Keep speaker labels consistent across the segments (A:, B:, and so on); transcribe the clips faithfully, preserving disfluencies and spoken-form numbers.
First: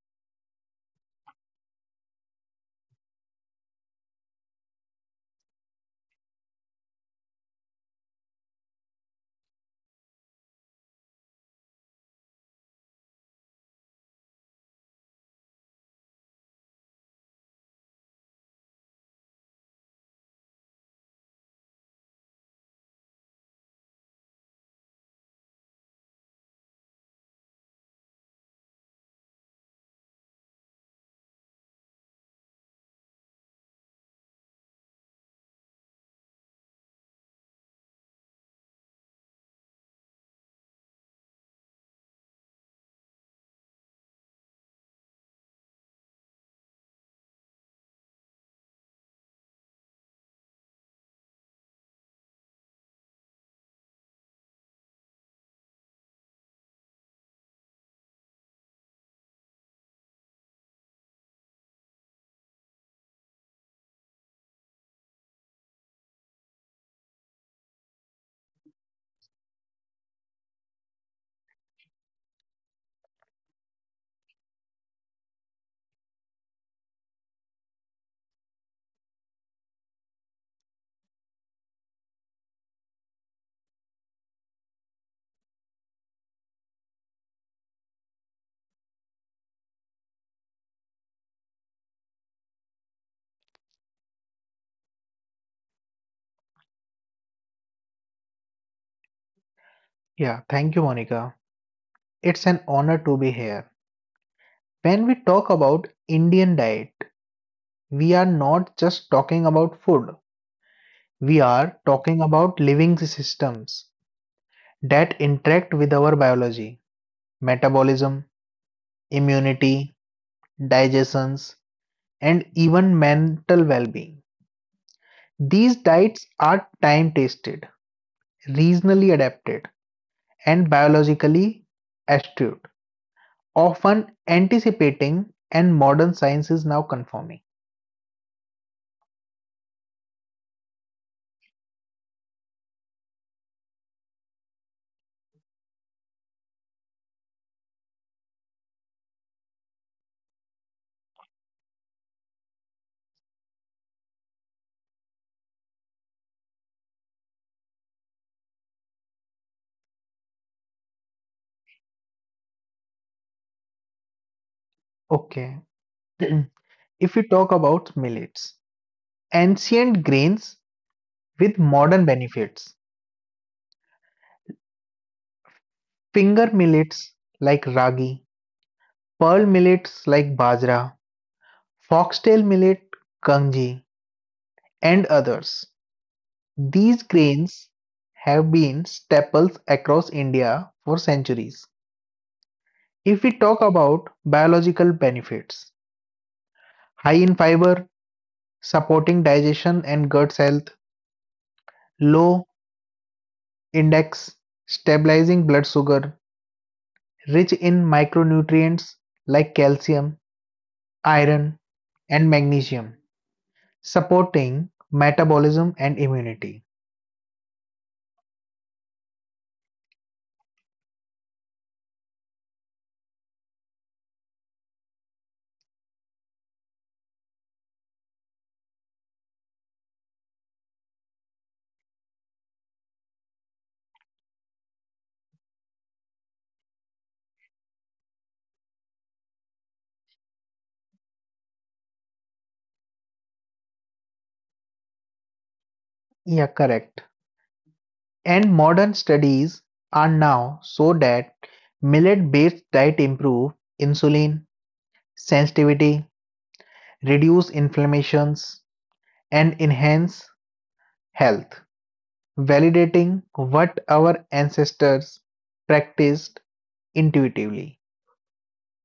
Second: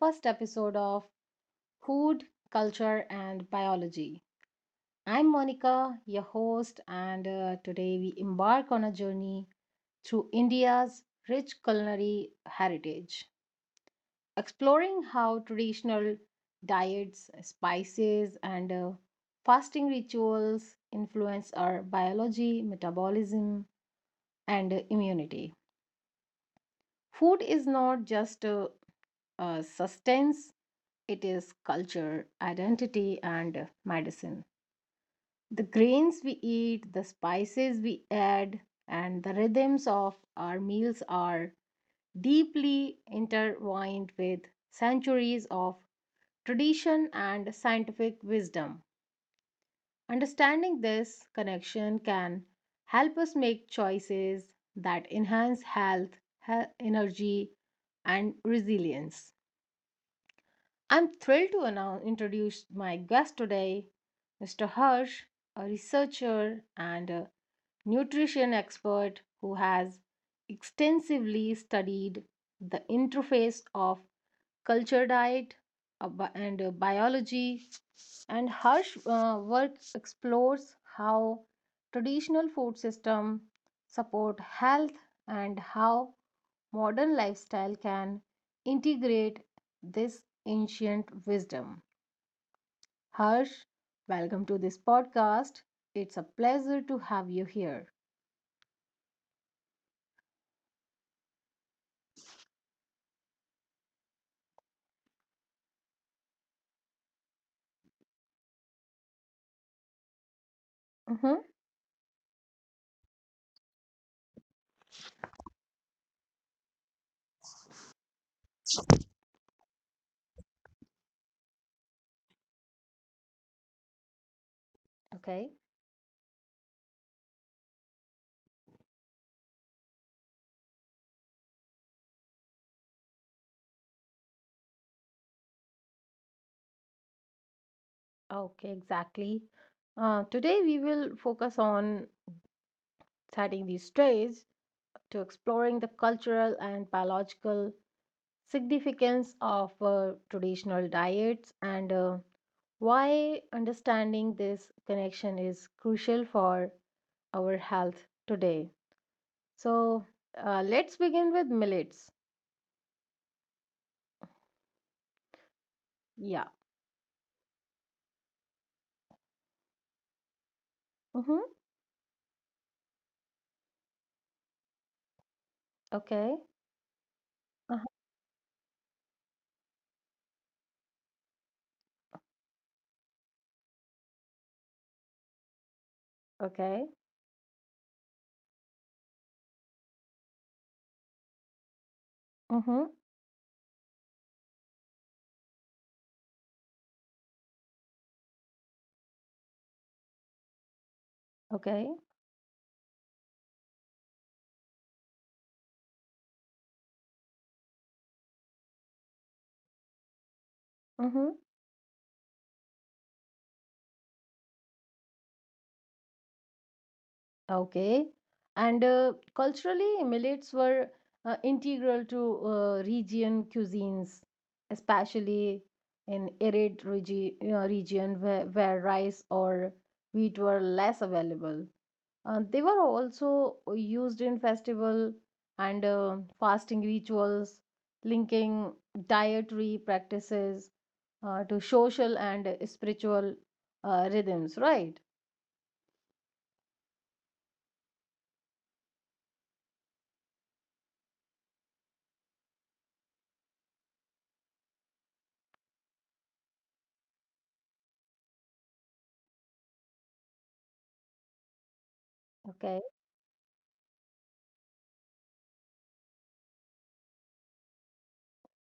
A: first episode of Food, Culture, and Biology. I'm Monica, your host, and uh, today we embark on a journey through India's rich culinary heritage, exploring how traditional diets, spices, and uh, fasting rituals influence our biology, metabolism, and uh, immunity. Food is not just uh, uh, sustains it is culture, identity, and medicine. The grains we eat, the spices we add, and the rhythms of our meals are deeply intertwined with centuries of tradition and scientific wisdom. Understanding this connection can help us make choices that enhance health, he- energy, and resilience. I'm thrilled to announce, introduce my guest today, Mister Harsh, a researcher and a nutrition expert who has extensively studied the interface of culture diet uh, bi- and uh, biology. And Harsh uh, work explores how traditional food system support health and how modern lifestyle can integrate this ancient wisdom. Harsh, welcome to this podcast. It's a pleasure to have you here.
B: Yeah, thank you, Monica. It's an honor to be here. When we talk about Indian diet, we are not just talking about food. We
A: Mhm.
B: are talking about living systems that interact with our biology, metabolism, immunity, digestions, and even mental well-being.
A: Okay,
B: These diets are time-tested, regionally adapted, and biologically astute, often anticipating and modern science is now confirming.
A: okay, exactly. Uh, today we will focus on setting the stage to exploring the cultural and biological significance of uh, traditional diets and uh, why understanding this connection is crucial for our health today. So uh, let's begin with millets.
B: Okay.
A: Yeah.
B: If we talk about millets, ancient grains
A: Mm-hmm.
B: with modern benefits.
A: Okay.
B: Finger millets like
A: Uh-huh.
B: ragi, pearl millets like bajra, foxtail millet, kanji, and others.
A: Okay.
B: These grains have been staples across India for centuries.
A: Mm-hmm.
B: If we talk about biological benefits, high in fiber, supporting digestion and gut health,
A: Okay.
B: low index, stabilizing blood sugar, rich in micronutrients like calcium,
A: Mm-hmm.
B: iron, and magnesium, supporting metabolism and immunity.
A: Okay. And uh, culturally, millets were uh, integral to uh, region cuisines, especially in arid regi uh, region where, where rice or wheat were less available. Uh, they were also used in festival and uh, fasting rituals, linking dietary practices uh, to social and spiritual uh, rhythms, right?
B: Yeah, correct. And modern studies are now so that millet-based diet improve insulin sensitivity, reduce inflammations, and enhance health,
A: Okay.
B: validating what our ancestors practiced intuitively.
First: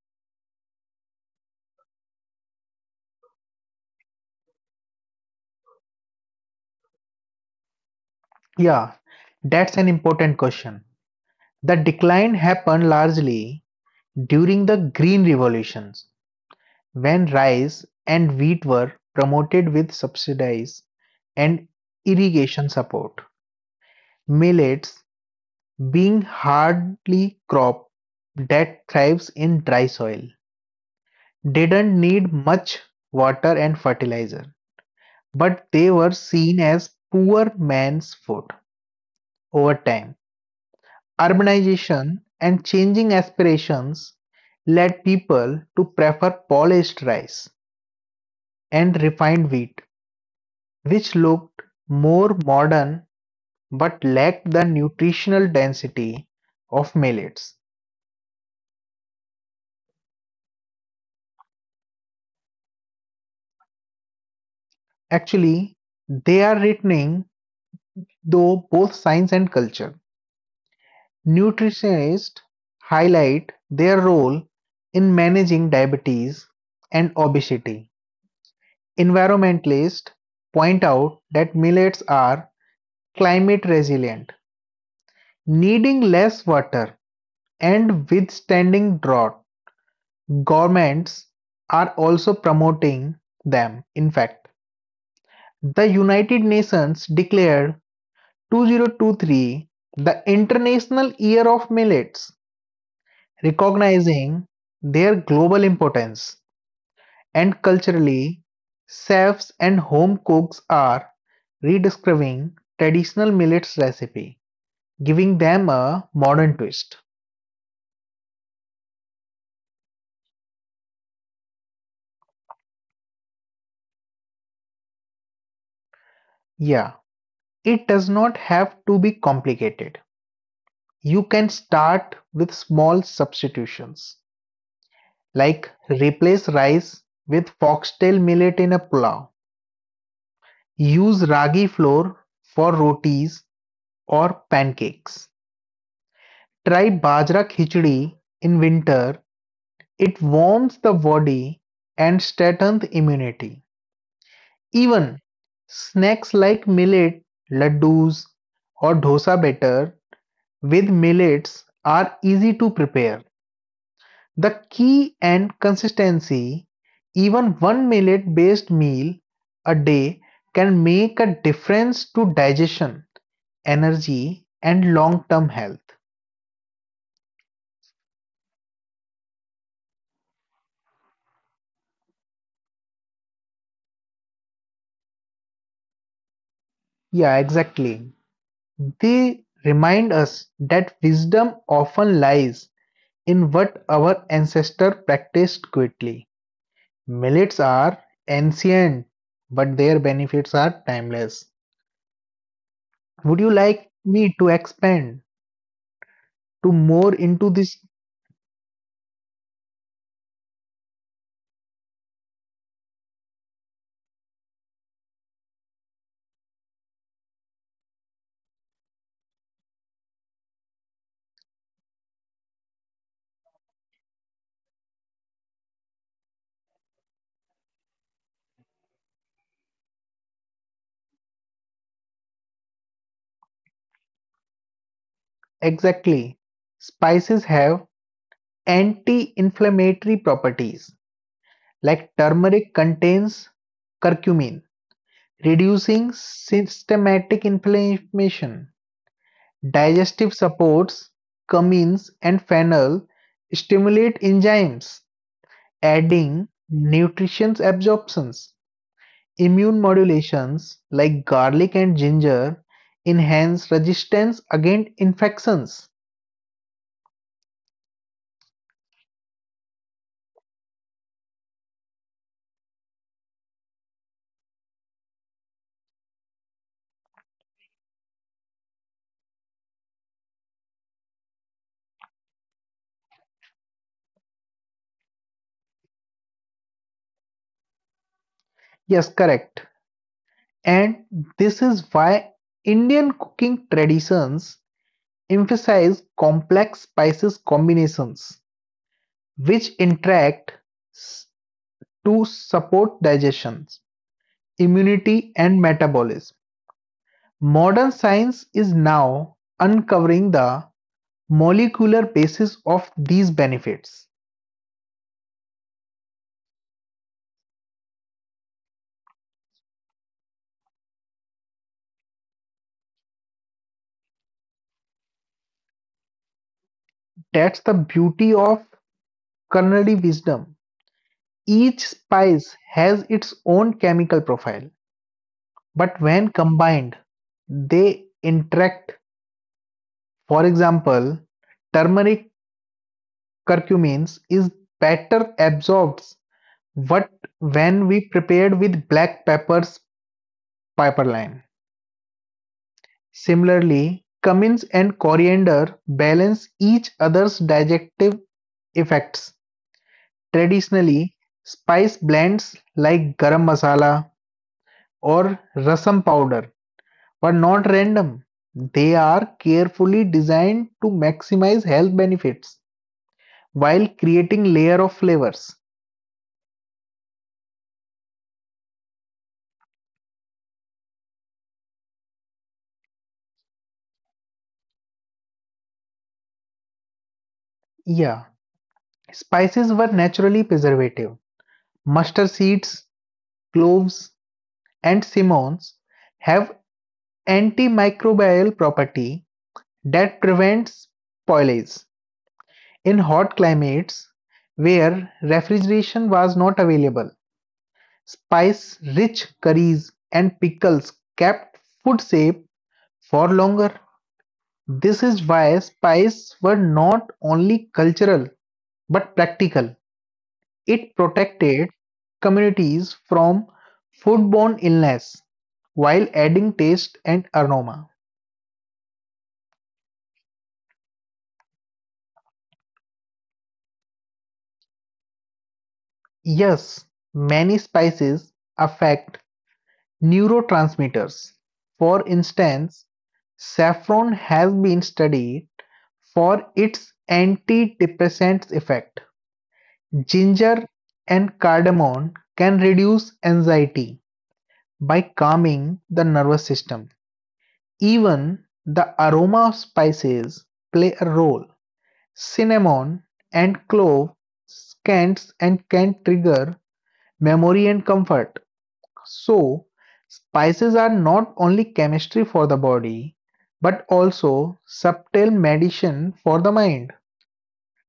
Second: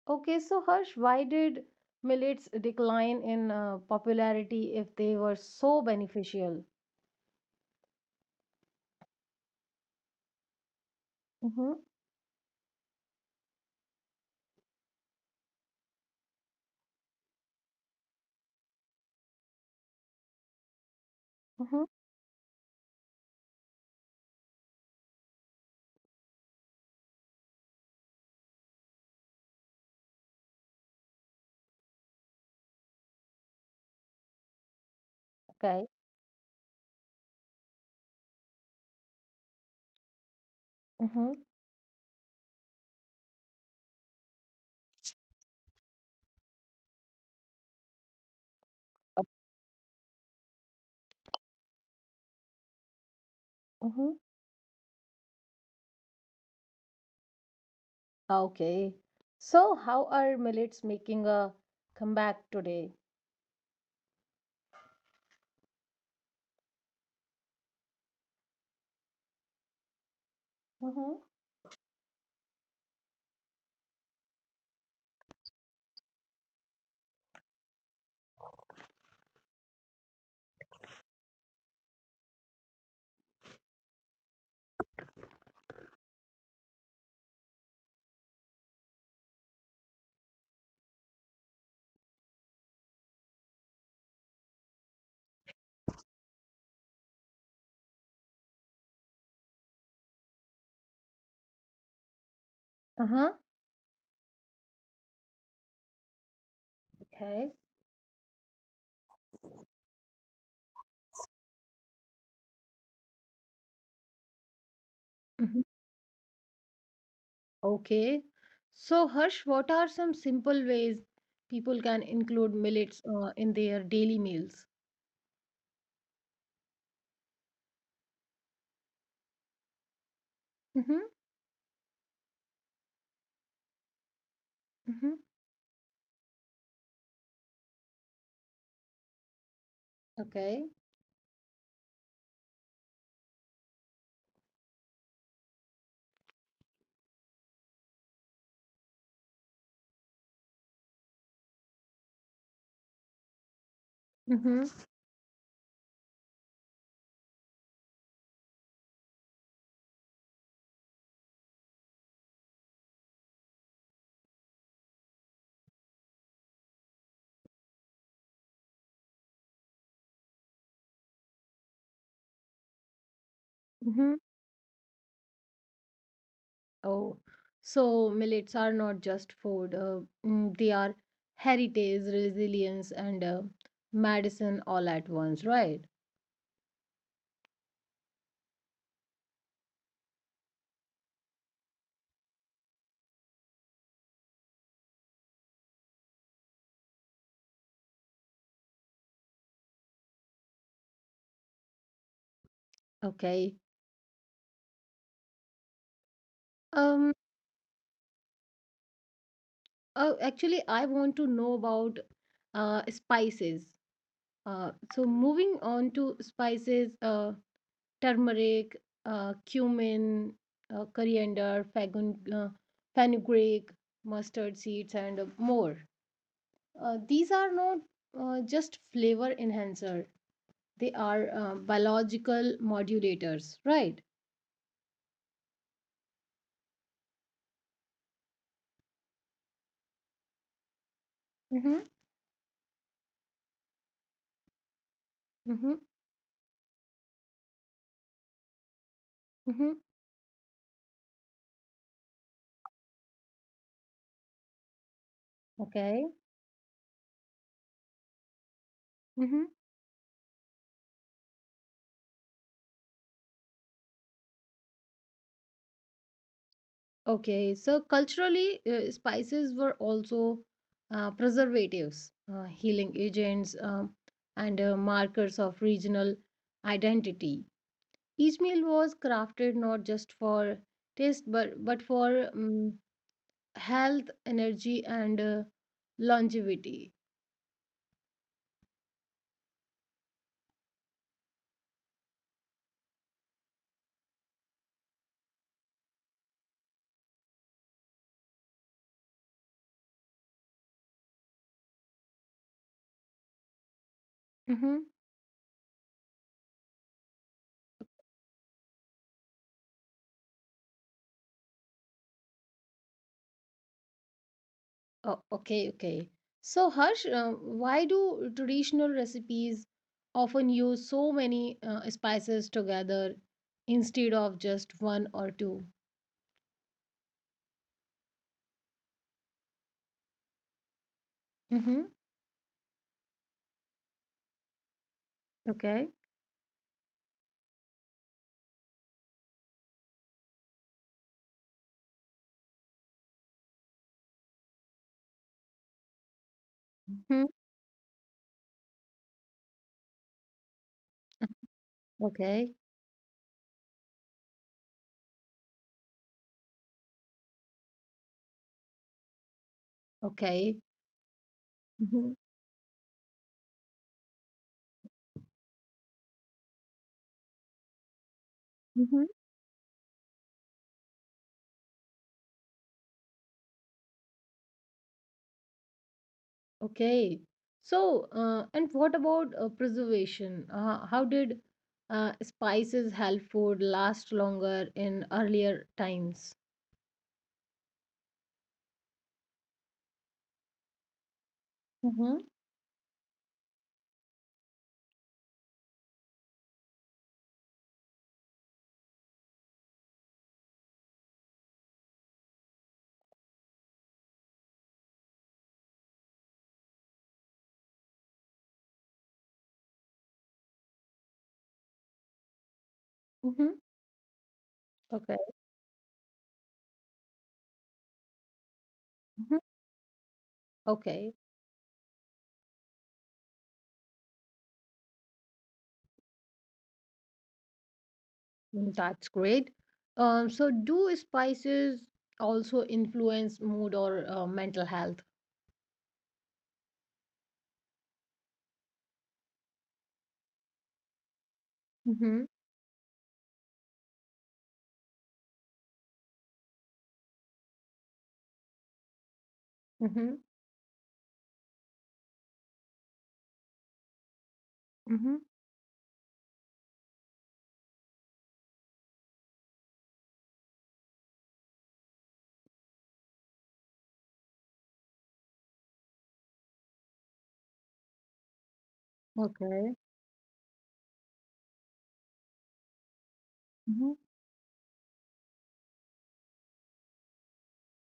A: Okay, so Harsh, why did millets decline in uh, popularity if they were so beneficial?
B: Yeah, that's an important question.
A: Mm-hmm,
B: The decline happened largely during the Green Revolutions, when rice and wheat were promoted with subsidies and
A: mm-hmm,
B: irrigation support, millets being hardly crop that thrives in dry soil didn't need much water and fertilizer, but
A: okay,
B: they were seen as poor man's food over time.
A: mm-hmm,
B: Urbanization and changing aspirations led people to prefer polished rice and
A: Uh,
B: refined wheat, which looked more modern but
A: mm-hmm.
B: lacked the nutritional density of millets.
A: Okay. So how are millets making a comeback today?
B: Actually, they are returning, though both science and culture.
A: Mm-hmm.
B: Nutritionists highlight their role in managing diabetes and obesity. Environmentalists point out that millets are climate resilient, needing less water and withstanding drought. Governments are also promoting them. In fact, the United Nations declared twenty twenty-three the International Year of Millets,
A: Uh-huh.
B: recognizing their global importance and
A: Okay.
B: culturally chefs and home cooks are rediscovering traditional millets recipe giving them
A: Mhm.
B: a modern twist.
A: Okay. So Harsh, what are some simple ways people can include millets uh, in their daily meals?
B: Yeah It does not have to be complicated.
A: Mm-hmm.
B: You can start with small substitutions,
A: Mm-hmm.
B: like replace rice with foxtail millet in a pulao.
A: Okay.
B: Use ragi flour for rotis or pancakes. Try bajra khichdi in winter. It warms the body and strengthens immunity.
A: Mm-hmm.
B: Even snacks like millet, laddus, or dosa batter with millets are easy to prepare. The key and consistency, even one millet based meal a day can make a difference to digestion, energy, and long term health.
A: Oh, so millets are not just food, uh, mm, they are heritage, resilience, and uh, medicine all at once, right?
B: Yeah, exactly. They remind us that wisdom often lies in what our ancestors practiced quickly. Millets are ancient, but their benefits are timeless. Would you
A: Okay.
B: like me to expand to
A: Um,
B: more into this
A: oh, actually, I want to know about uh, spices. Uh, so moving on to spices, uh, turmeric, uh, cumin, uh, coriander, fagun, uh, fenugreek, mustard seeds, and more. Uh, these are not uh, just flavor enhancer. They are uh, biological modulators, right?
B: Exactly. Spices have anti-inflammatory properties,
A: Mm-hmm.
B: like turmeric contains curcumin,
A: Mm-hmm.
B: reducing systematic inflammation.
A: Mm-hmm.
B: Digestive supports, cumins and fennel stimulate enzymes,
A: Okay.
B: adding nutrition absorptions.
A: Mm-hmm.
B: Immune modulations like garlic and ginger enhance resistance against infections.
A: Okay, so culturally, uh, spices were also uh, preservatives, uh, healing agents, um, and uh, markers of regional identity. Each meal was crafted not just for taste, but but for um, health, energy, and uh, longevity.
B: Yes, correct. And this is why Indian cooking traditions emphasize complex spices combinations, which interact s- to support digestion,
A: Mm-hmm.
B: immunity, and metabolism. Modern science is now uncovering the molecular basis of these benefits.
A: Oh, okay, okay. So, Harsh, uh, why do traditional recipes often use so many uh, spices together instead of just one or two?
B: That's the beauty of culinary wisdom.
A: Mm-hmm.
B: Each spice has its own chemical profile
A: Okay.
B: But when combined, they interact. For example, turmeric curcumins is better absorbed what
A: Mm-hmm.
B: when we prepared with black pepper's pipeline.
A: Okay,
B: Similarly, cummins and coriander balance each other's digestive effects.
A: okay,
B: Traditionally, spice
A: mm-hmm.
B: blends like garam masala or rasam powder but not random. They
A: Mm-hmm.
B: are carefully designed to maximize health benefits while creating layer of flavors.
A: Okay. So, uh, and what about uh, preservation? Uh, how did uh, spices help food last longer in earlier times?
B: Yeah, spices were naturally preservative.
A: Mm-hmm.
B: Mustard seeds, cloves, and cinnamons have antimicrobial property that prevents spoilage. In hot climates where refrigeration was not available, spice-rich curries and pickles kept food safe for
A: Mm-hmm.
B: longer. This
A: Okay,
B: is why spies were not only cultural but
A: mm-hmm,
B: practical. It
A: okay.
B: protected communities from foodborne illness while adding taste and aroma.
A: Mm, that's great. Um, so, do spices also influence mood or uh, mental health?
B: Yes, many spices affect neurotransmitters. For
A: Mm-hmm.
B: instance, saffron has been studied for its antidepressant effect.
A: Mm-hmm.
B: Ginger and cardamom can reduce anxiety, by
A: Mm-hmm.
B: calming the nervous system. Even the aroma of spices play a role. Cinnamon and clove scents and can trigger memory and comfort. So,
A: Okay.
B: spices are not only chemistry for the body but
A: Mm-hmm.
B: also subtle medicine for the mind.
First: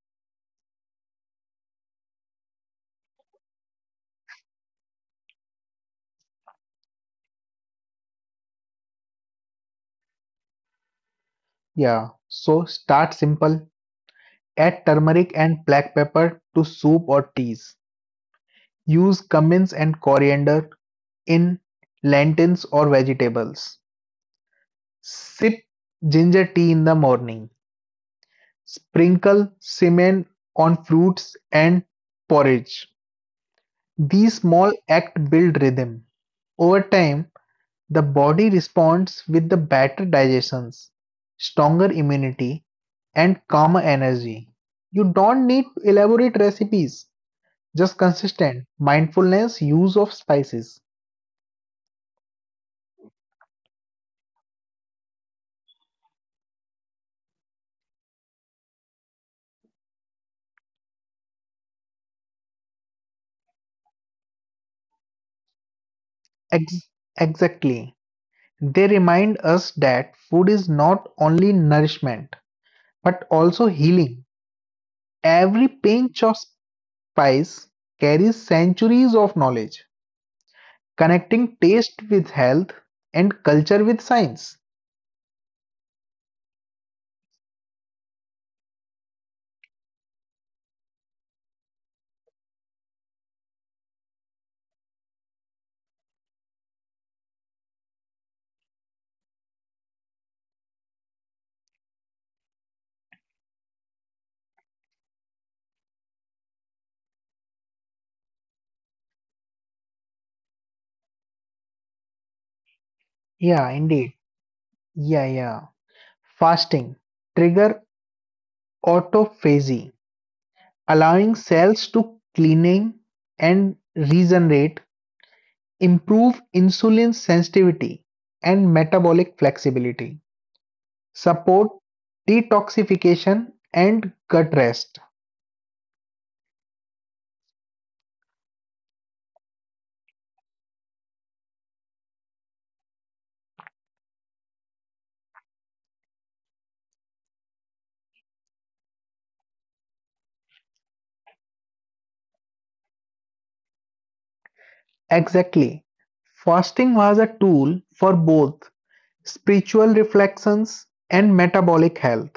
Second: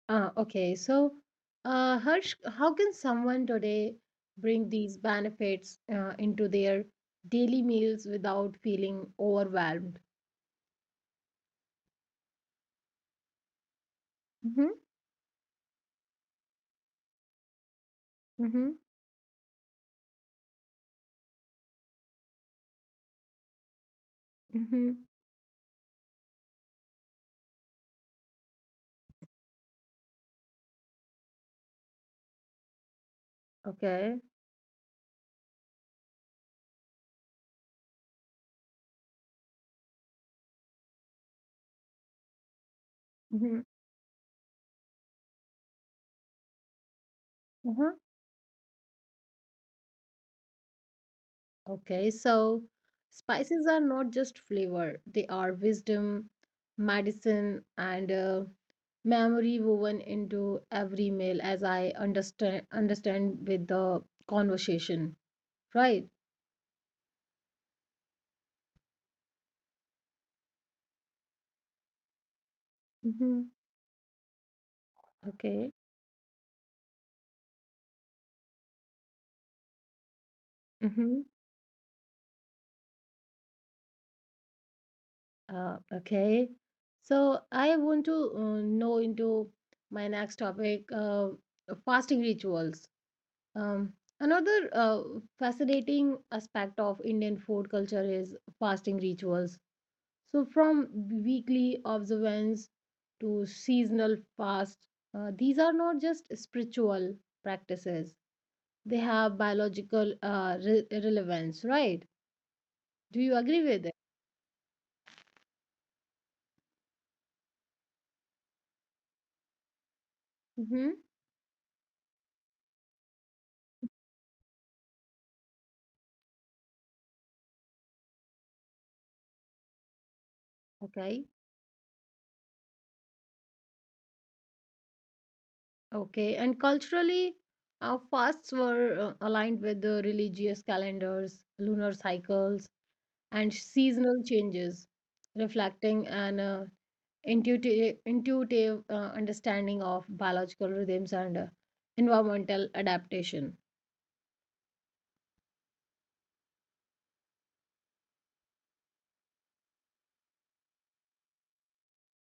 A: Uh, okay. So, uh, Harsh, how can someone today bring these benefits uh, into their daily meals without feeling overwhelmed?
B: Yeah. So, start simple.
A: Mm-hmm.
B: Add turmeric and black pepper to soup or teas.
A: Mm-hmm.
B: Use cumin and coriander in lentils or vegetables.
A: Mm-hmm.
B: Sip ginger tea in the morning. Sprinkle cinnamon on fruits and porridge.
A: Okay.
B: These small acts build rhythm. Over time, the body responds with the better digestions, stronger immunity, and
A: Mm-hmm.
B: calmer energy. You don't need to elaborate recipes, just consistent mindfulness use of spices.
A: Okay, so spices are not just flavor, they are wisdom, medicine, and uh, memory woven into every meal, as I understand understand with the conversation, right?
B: Ex- exactly. They remind us that food is not only nourishment but
A: Mm-hmm.
B: also healing. Every
A: Okay.
B: pinch of spice carries centuries of knowledge,
A: Mm-hmm.
B: connecting taste with health and culture with science.
A: Uh, okay. So I want to uh, know into my next topic, uh, fasting rituals. Um, Another uh, fascinating aspect of Indian food culture is fasting rituals. So, from weekly observance to seasonal fast, uh, these are not just spiritual practices, they have biological uh, re- relevance, right? Do you agree
B: Yeah,
A: with it?
B: indeed. Yeah, yeah. Fasting trigger autophagy,
A: Mm-hmm.
B: allowing cells to cleaning and regenerate, improve insulin sensitivity and metabolic flexibility.
A: Okay.
B: Support detoxification and gut rest.
A: Okay. And culturally, our fasts were uh, aligned with the religious calendars, lunar cycles, and seasonal changes, reflecting an uh, intuitive, intuitive uh, understanding of biological rhythms and uh, environmental adaptation.
B: Exactly. Fasting was a tool for both spiritual reflections and metabolic health.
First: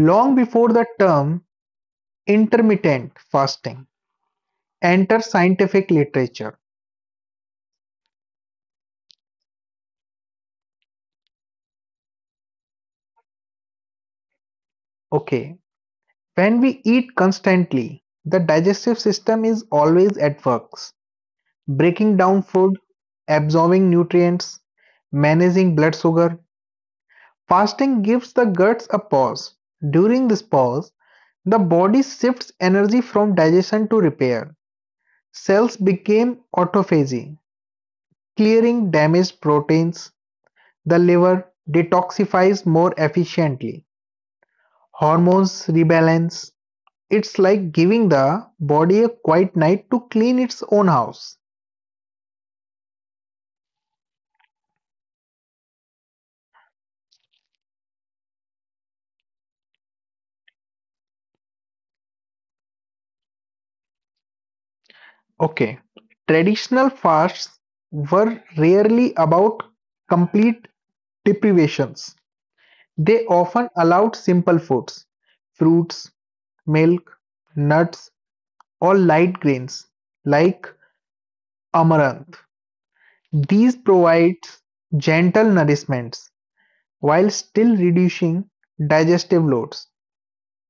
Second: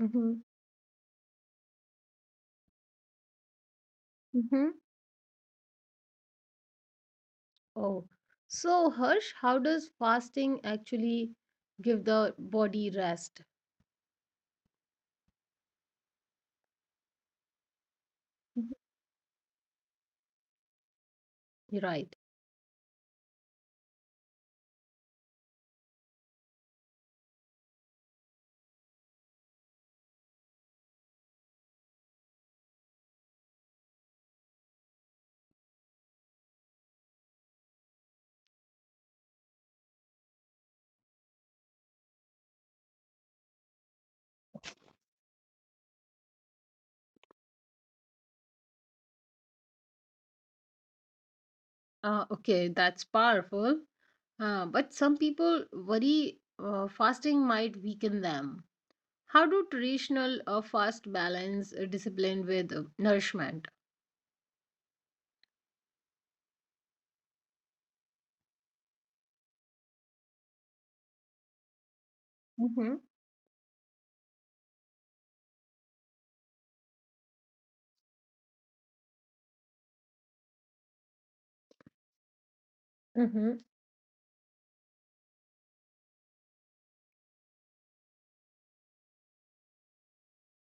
A: Mm-hmm.
B: Long before the term intermittent fasting
A: Mm-hmm.
B: enters scientific literature.
A: Oh, so Harsh, how does fasting actually give the body rest?
B: Okay, when we eat constantly, the
A: Mhm.
B: digestive system is always at work,
A: You're right.
B: breaking down food, absorbing nutrients, managing blood sugar. Fasting gives the guts a pause. During this pause, the body shifts energy from digestion to repair. Cells become autophagy, clearing damaged proteins. The liver detoxifies more efficiently. Hormones rebalance. It's like giving the body a quiet night to clean its own house.
A: Uh, okay, that's powerful. Uh, but some people worry uh, fasting might weaken them. How do traditional uh, fast balance uh, discipline with uh, nourishment?
B: Okay, traditional fasts were rarely about complete deprivations.
A: Mm-hmm.
B: They often allowed simple foods, fruits, milk, nuts, or light grains like amaranth.
A: Mm-hmm.
B: These provide gentle nourishments while still reducing digestive loads.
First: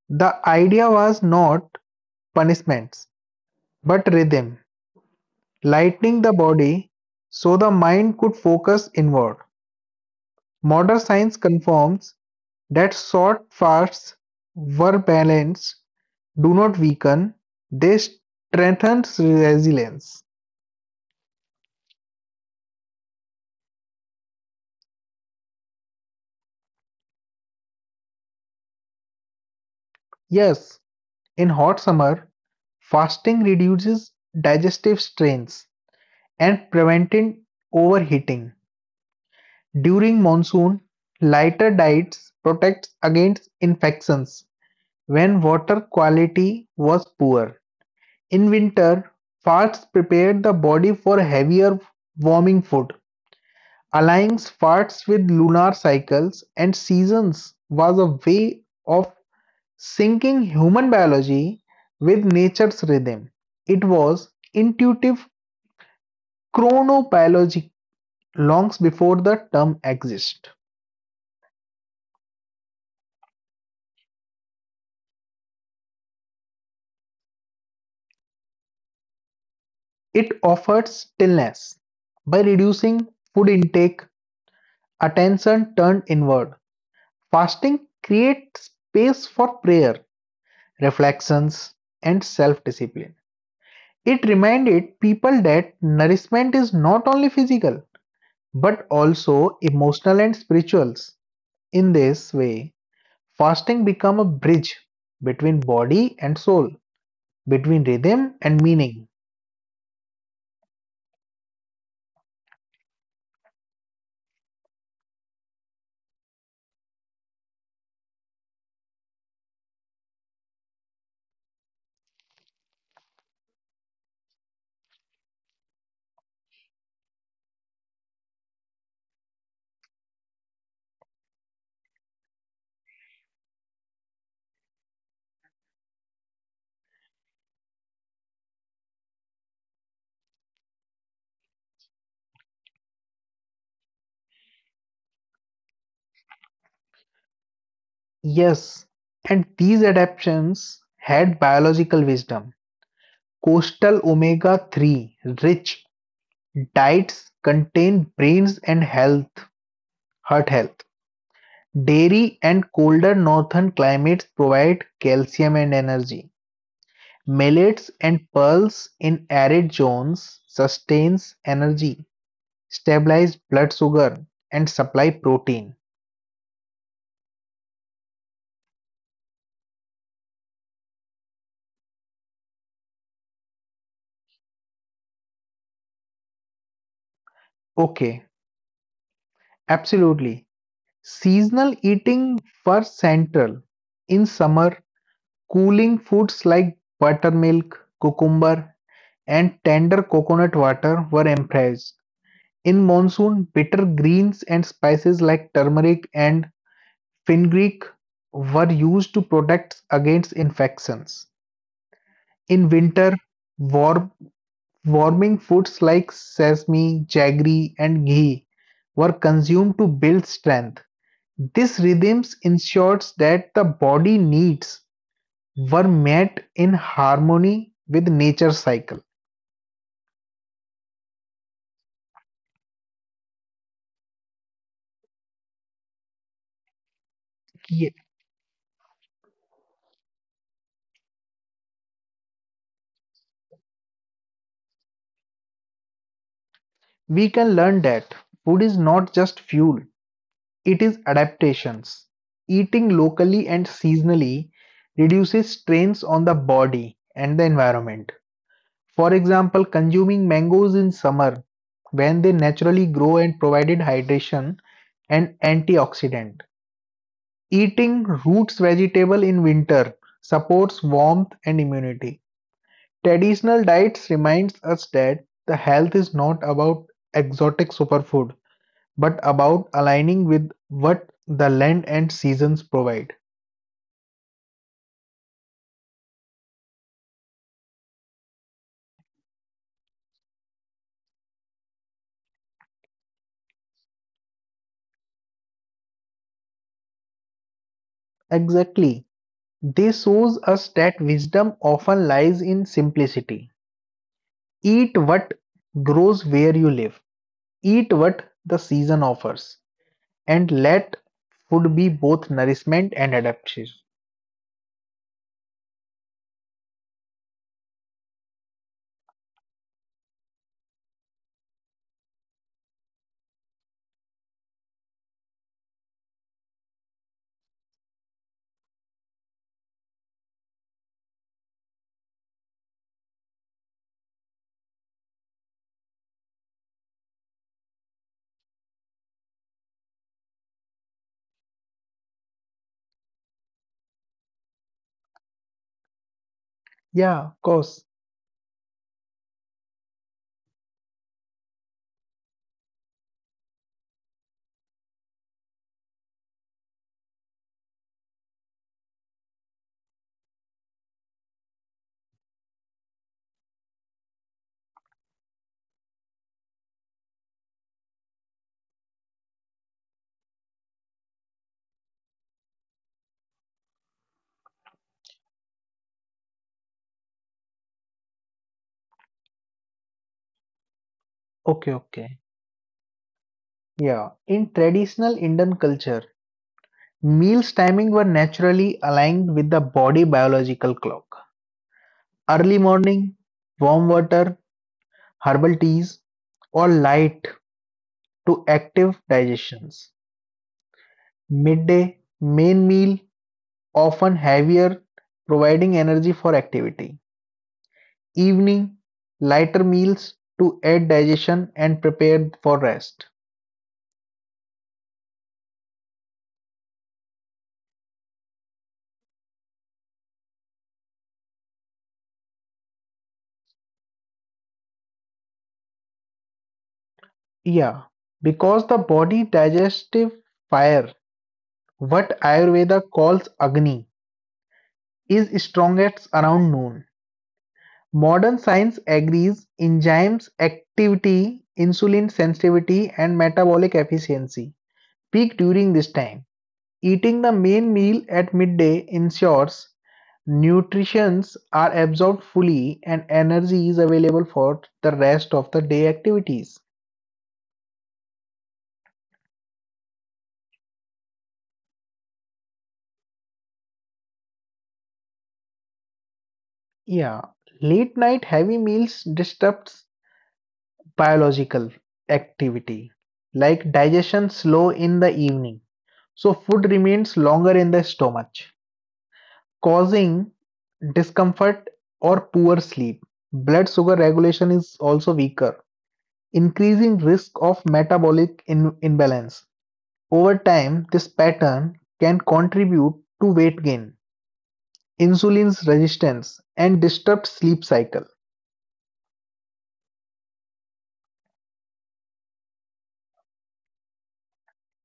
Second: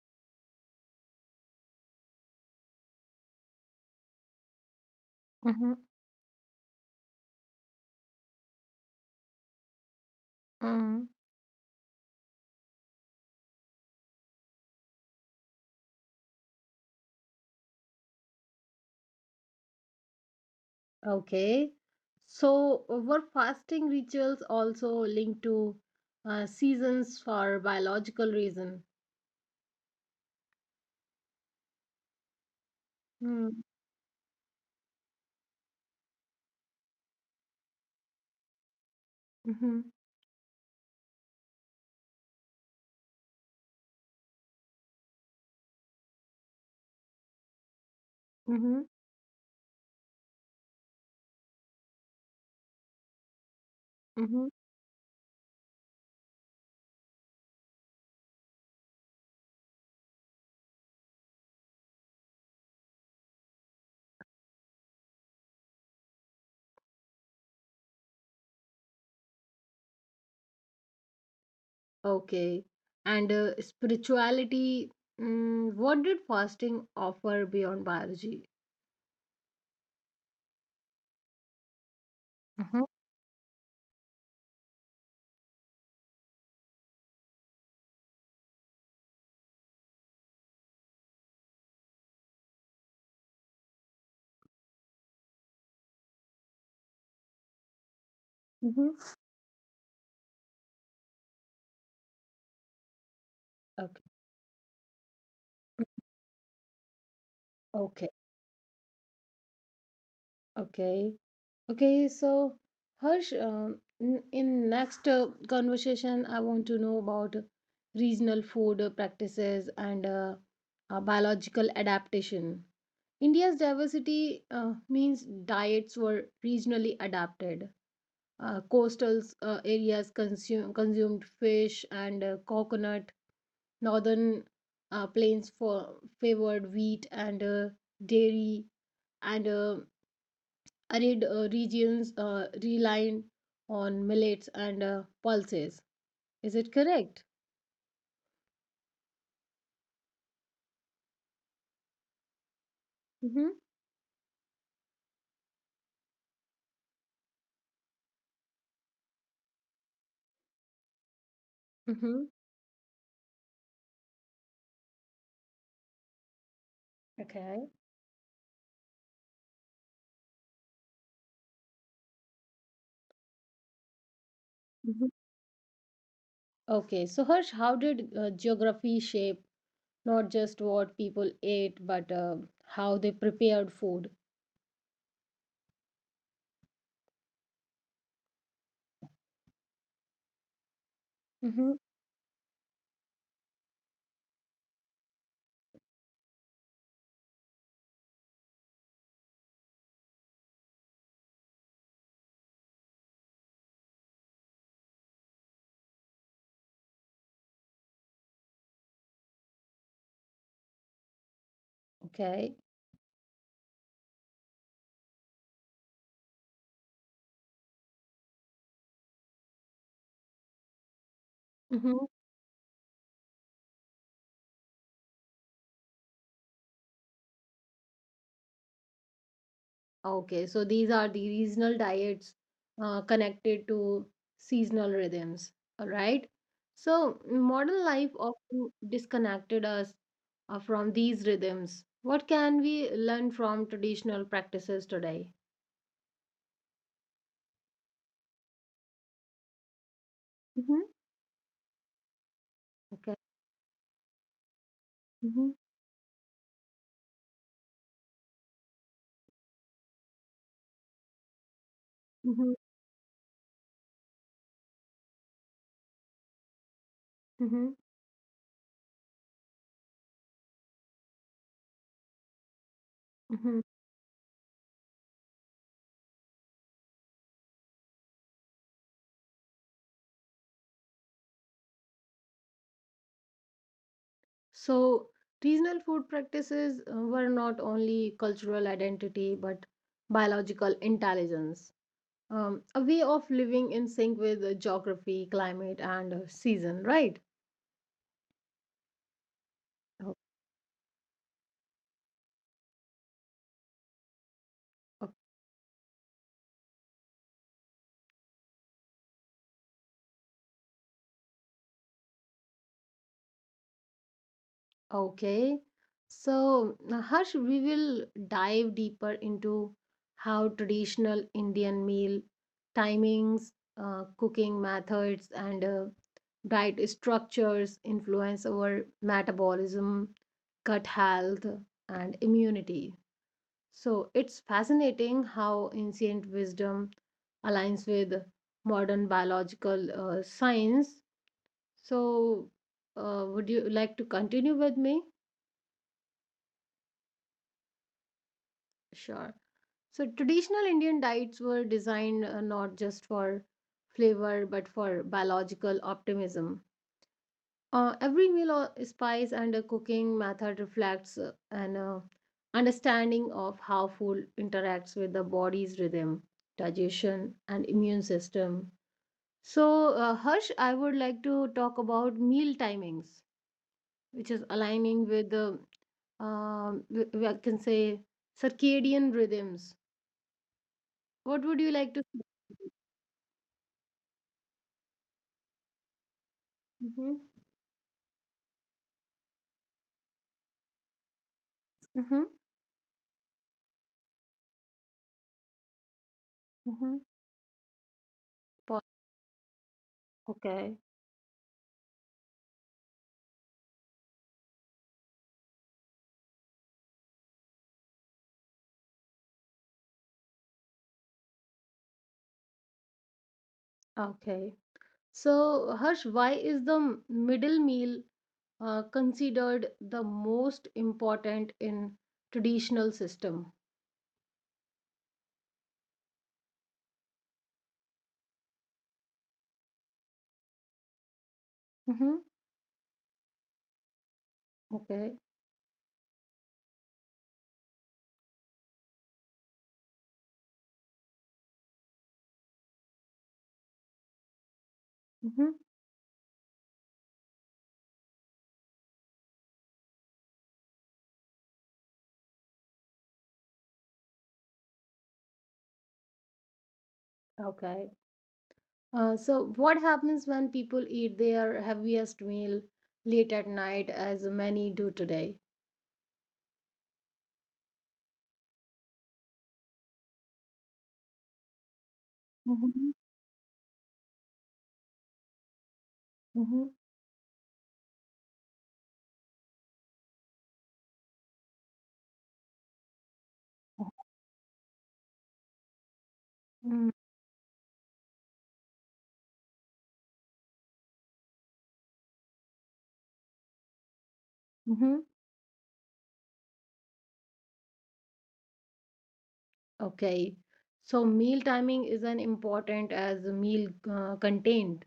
B: The idea was not punishments but rhythm,
A: Mm-hmm.
B: lightening the body so the mind could focus inward. Modern
A: Mm.
B: science confirms that short fasts were balanced, do not weaken, they strengthen resilience.
A: Okay. So uh, were fasting rituals also linked to uh, seasons for biological reason?
B: Yes, in hot summer, fasting
A: Mm.
B: reduces digestive strains and preventing overheating.
A: Mm-hmm.
B: During monsoon, lighter diets protect against infections when water quality was poor. In
A: Mm-hmm.
B: winter, fasts prepare the body for heavier warming food Aligning
A: Mm-hmm.
B: sparks with lunar cycles and seasons was a way of syncing human biology with nature's rhythm. It was intuitive chronobiology long before the term exists.
A: Okay. And uh, spirituality, mm, what did fasting offer beyond biology?
B: It offered stillness by
A: Mm-hmm.
B: reducing food intake, attention turned inward. Fasting creates space for prayer, reflections, and self discipline. It reminded people that nourishment is not only physical but
A: Mm-hmm.
B: also emotional and spiritual. In this way, fasting
A: Okay.
B: become a bridge between body and soul, between
A: Okay.
B: rhythm and meaning.
A: Okay. Okay, so Harsh, um, in, in next uh, conversation, I want to know about regional food practices and uh, uh, biological adaptation. India's diversity uh, means diets were regionally adapted. Uh, coastal uh, areas consume, consumed fish and uh, coconut. Northern uh, plains for favored wheat and uh, dairy and uh, arid uh, regions uh, relied on millets and uh, pulses. Is it correct?
B: Yes, and these adaptations had biological wisdom.
A: Mm-hmm.
B: Coastal omega three rich diets contain brains and health, heart health.
A: Mm-hmm.
B: Dairy and colder northern climates provide calcium and energy.
A: Okay.
B: Millets and pearls in arid zones sustains energy, stabilize blood sugar and
A: Mhm.
B: supply protein.
A: Okay, so Harsh, how did uh, geography shape not just what people ate, but uh, how they prepared food?
B: Okay, absolutely.
A: Mm-hmm.
B: Seasonal eating were central. In summer, cooling foods like buttermilk, cucumber and tender coconut water were emphasized. In monsoon, bitter greens and spices like turmeric and fenugreek were used to protect against infections.
A: Okay.
B: In winter, warm, warming foods like sesame, jaggery, and ghee were consumed to build strength. This rhythms ensures that the body needs were met in harmony with nature cycle.
A: Okay, so these are the regional diets uh, connected to seasonal rhythms, all right? So, modern
B: Ye-
A: life often disconnected us uh, from these rhythms. What can we learn from traditional practices today?
B: We can learn that food is not just fuel, it
A: Hmm.
B: is adaptations. Eating
A: Okay.
B: locally and seasonally reduces
A: Mm-hmm.
B: strains on the body and the environment For example, consuming mangoes in summer when they
A: Mm-hmm.
B: naturally grow and provided hydration and antioxidant.
A: Mm-hmm.
B: Eating roots vegetable in winter supports warmth and immunity.
A: Mm-hmm.
B: Traditional diets reminds us that the health is not about exotic superfood but about aligning with what the land and seasons provide.
A: So, regional food practices uh, were not only cultural identity but biological intelligence. Um, a way of living in sync with uh, geography, climate, and uh, season, right?
B: Exactly. This
A: O-
B: shows us that wisdom often lies in simplicity. Eat
A: o-
B: what grows where you live, eat what the season offers, and let food be both nourishment and adaptation.
A: Okay. So, now, Harsh, we will dive deeper into how traditional Indian meal timings, uh, cooking methods, and uh, diet structures influence our metabolism, gut health, and immunity. So, it's fascinating how ancient wisdom aligns with modern biological uh, science. So, uh, would you like to continue with me?
B: Yeah, of course.
A: Sure. So, traditional Indian diets were designed uh, not just for flavor but for biological optimism. Uh, every meal or spice and a cooking method reflects uh, an uh, understanding of how food interacts with the body's rhythm, digestion, and immune system. So, uh, Harsh, I would like to talk about meal timings, which is aligning with the, um, w- w- I can say, circadian rhythms. What would you
B: Okay,
A: like to
B: okay.
A: say?
B: Yeah. In traditional Indian culture,
A: Mm-hmm.
B: meals timing were naturally aligned with the body biological clock.
A: Mm-hmm.
B: Early morning, warm water, herbal teas, or
A: Mm-hmm.
B: light to
A: Po-
B: active digestions.
A: Okay.
B: Midday, main meal, often heavier, providing energy for activity. Evening, lighter meals to aid digestion and prepare for rest.
A: Okay. So, Harsh, why is the m- middle meal uh, considered the most important in traditional system?
B: Yeah, because the body digestive fire, what
A: Mm-hmm.
B: Ayurveda calls Agni,
A: Okay.
B: is strongest around noon. Modern science agrees enzymes activity, insulin sensitivity, and metabolic efficiency peak
A: Mm-hmm.
B: during this time. Eating the main meal at midday ensures nutrients are absorbed fully and energy is available for the rest of the day activities.
A: Okay. Uh, so, what happens when people eat their heaviest meal late at night, as many do today?
B: Yeah, late night heavy meals disrupts biological activity
A: Mhm,
B: like digestion slow in the evening. So
A: mhm.
B: food remains longer in the stomach causing discomfort or poor sleep. Blood sugar regulation is also weaker,
A: Mm,
B: increasing risk of metabolic in- imbalance. Over time, this pattern can contribute to weight gain,
A: mhm.
B: insulin resistance, and disturbed sleep cycle.
A: Okay. So meal timing is an important as the meal uh, contained.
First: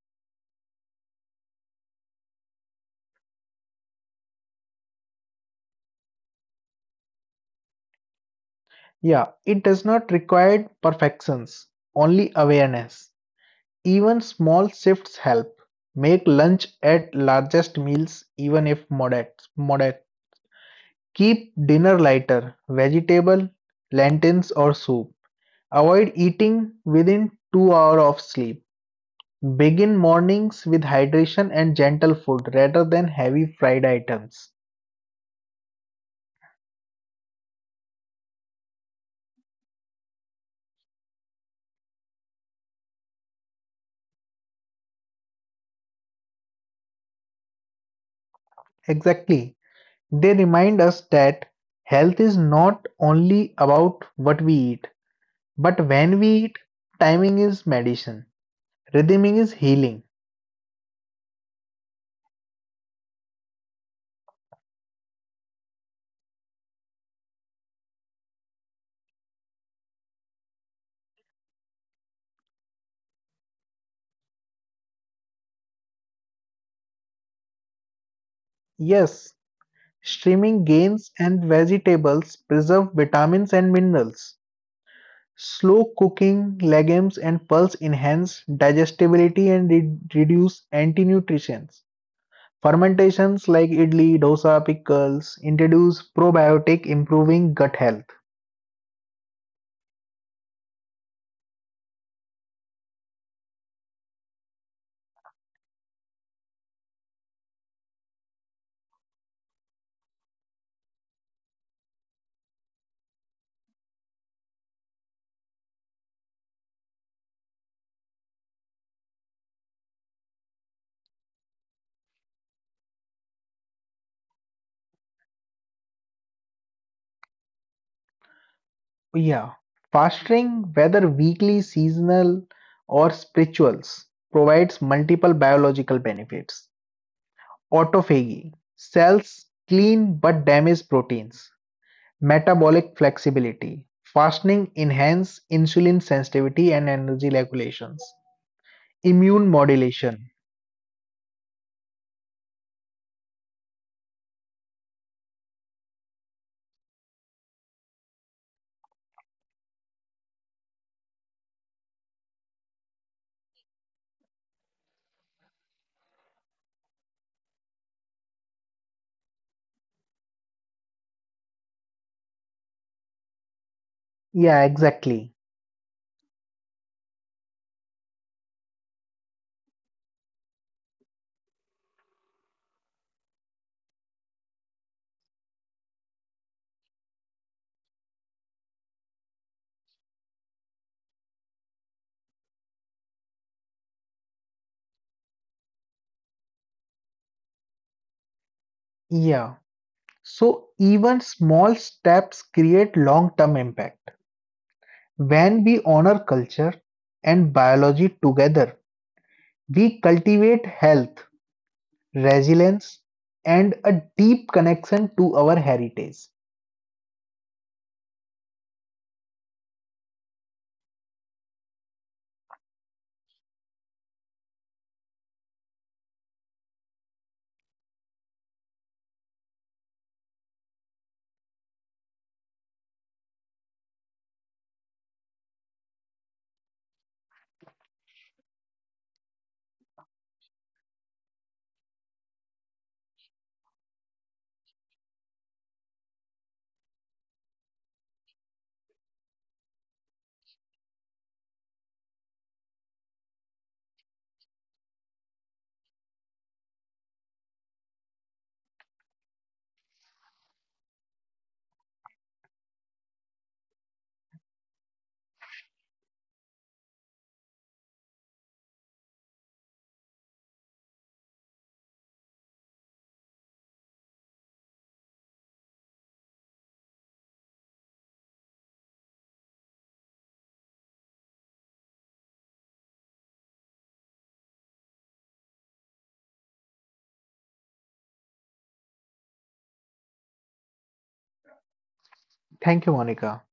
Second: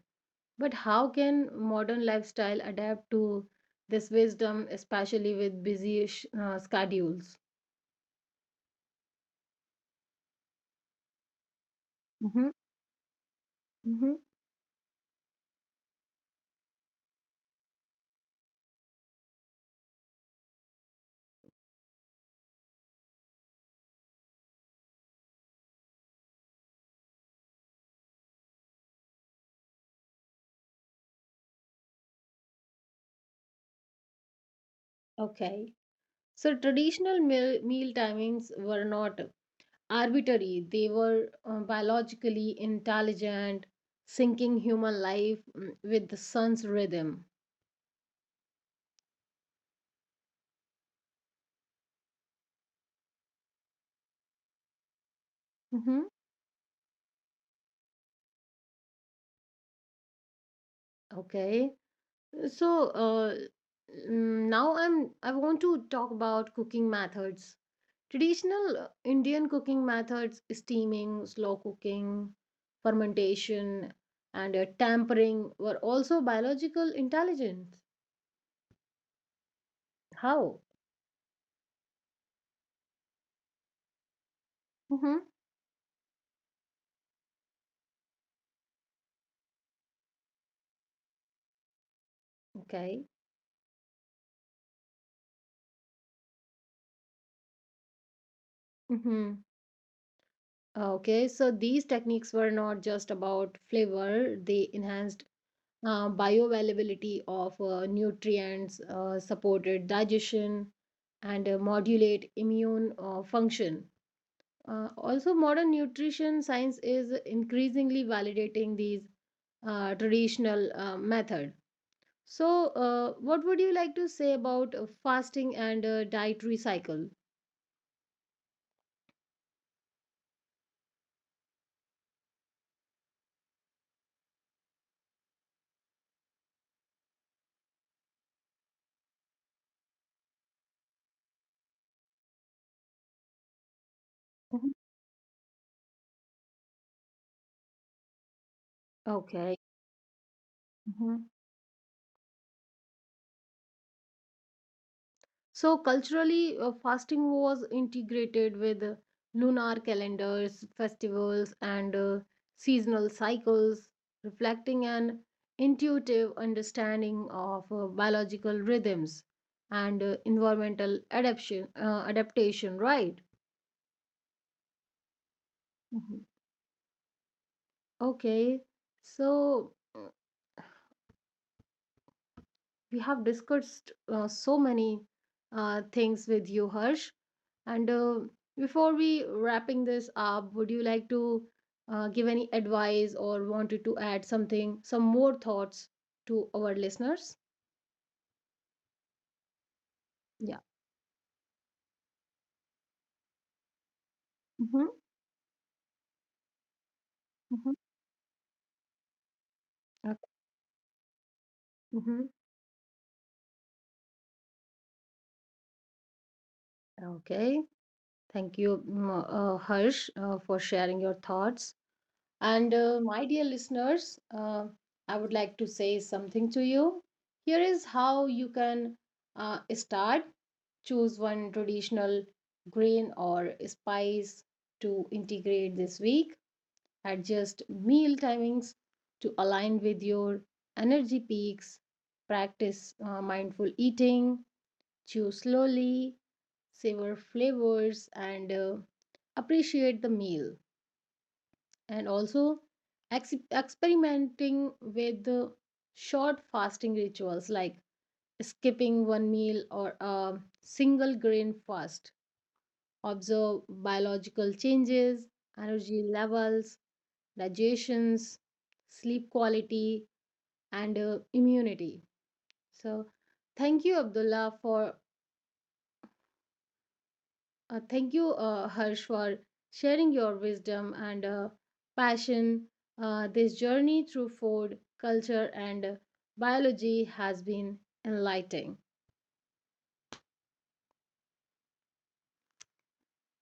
A: But how can modern lifestyle adapt to this wisdom, especially with busy sh uh, schedules?
B: Yeah, it does not require perfections, only
A: Mm-hmm.
B: awareness.
A: Mm-hmm.
B: Even small shifts help. Make lunch at largest meals even if moderate. moderate. Keep dinner lighter, vegetable, lentils or soup. Avoid eating within two hours of sleep. Begin mornings with hydration and gentle food rather than heavy fried items.
A: Okay. So traditional meal meal timings were not arbitrary. They were uh, biologically intelligent, syncing human life mm, with the sun's rhythm.
B: Exactly. They remind us that health is not only about what we eat, but
A: Hmm.
B: when we eat, timing is medicine, rhythming is healing.
A: Okay, so uh, mm, now I'm I want to talk about cooking methods. Traditional uh, Indian cooking methods: steaming, slow cooking, fermentation, and uh, tampering were also biological intelligence.
B: Yes,
A: How?
B: steaming grains and vegetables preserve vitamins and minerals.
A: Hmm.
B: Slow cooking legumes and pulses enhance digestibility and re- reduce anti-nutrition.
A: Okay.
B: Fermentations like idli, dosa, pickles introduce probiotic, improving gut health.
A: Mm-hmm. Okay, so these techniques were not just about flavor, they enhanced uh, bioavailability of uh, nutrients, uh, supported digestion, and uh, modulate immune uh, function. Uh, also, modern nutrition science is increasingly validating these uh, traditional uh, method. So, uh, what would you like to say about uh, fasting and uh, dietary cycle?
B: Oh, yeah. Fasting, whether weekly, seasonal, or spirituals, provides multiple biological benefits. Autophagy cells clean but damaged proteins. Metabolic flexibility
A: Mhm.
B: fasting enhances insulin sensitivity and energy regulations. Immune
A: Okay.
B: modulation.
A: So culturally, uh, fasting was integrated with uh, lunar calendars, festivals, and uh, seasonal cycles, reflecting an intuitive understanding of uh, biological rhythms and uh, environmental adaptation. Uh, adaptation, right?
B: Yeah, exactly.
A: Mhm. Okay, so uh, we have discussed uh, so many uh, things with you, Harsh. And uh, before we wrapping this up, would you like to uh, give any advice or wanted to add something, some more thoughts to our listeners?
B: Yeah.
A: Yeah.
B: So even small steps create long-term impact.
A: Hmm.
B: When we honor culture and
A: Hmm.
B: biology together, we
A: Okay.
B: cultivate health,
A: Hmm.
B: resilience, and a deep connection to our heritage.
A: Okay. Thank you, mm, uh, Harsh, uh, for sharing your thoughts. And uh, my dear listeners, uh, I would like to say something to you. Here is how you can uh, start. Choose one traditional grain or spice to integrate this week. Adjust meal timings to align with your energy peaks. Practice uh, mindful eating. Chew slowly, savor flavors, and uh, appreciate the meal. And also, ex- experimenting with uh, short fasting rituals like skipping one meal or a single grain fast observe biological changes, energy levels, digestions, sleep quality, and uh, immunity. So, thank you, Abdullah, for uh, thank you, uh, Harsh, for sharing your wisdom and uh, passion. Uh, this journey through food, culture, and uh, biology has been enlightening.
B: Thank you, Monica.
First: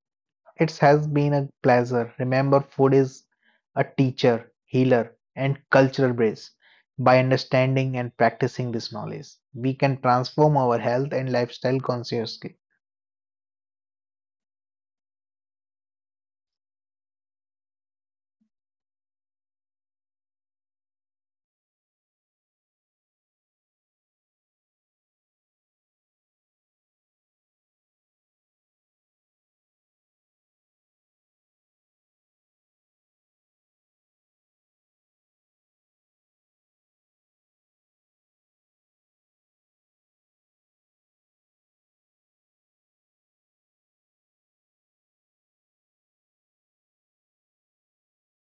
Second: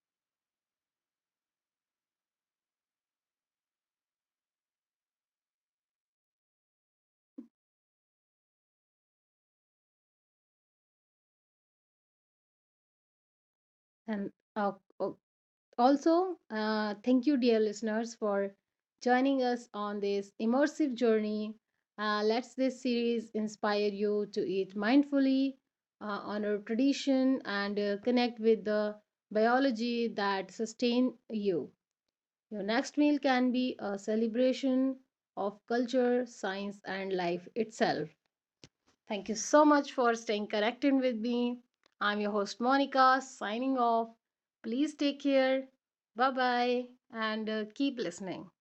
B: It has been a pleasure. Remember, food is a teacher, healer, and cultural bridge. By understanding and practicing this knowledge, we can transform our health and lifestyle consciously.
A: And uh, uh, also, uh, thank you, dear listeners, for joining us on this immersive journey. Uh, let's this series inspire you to eat mindfully, uh, honor tradition, and uh, connect with the biology that sustain you. Your next meal can be a celebration of culture, science, and life itself. Thank you so much for staying connected with me. I'm your host Monica, signing off. Please take care. Bye bye and uh, keep listening.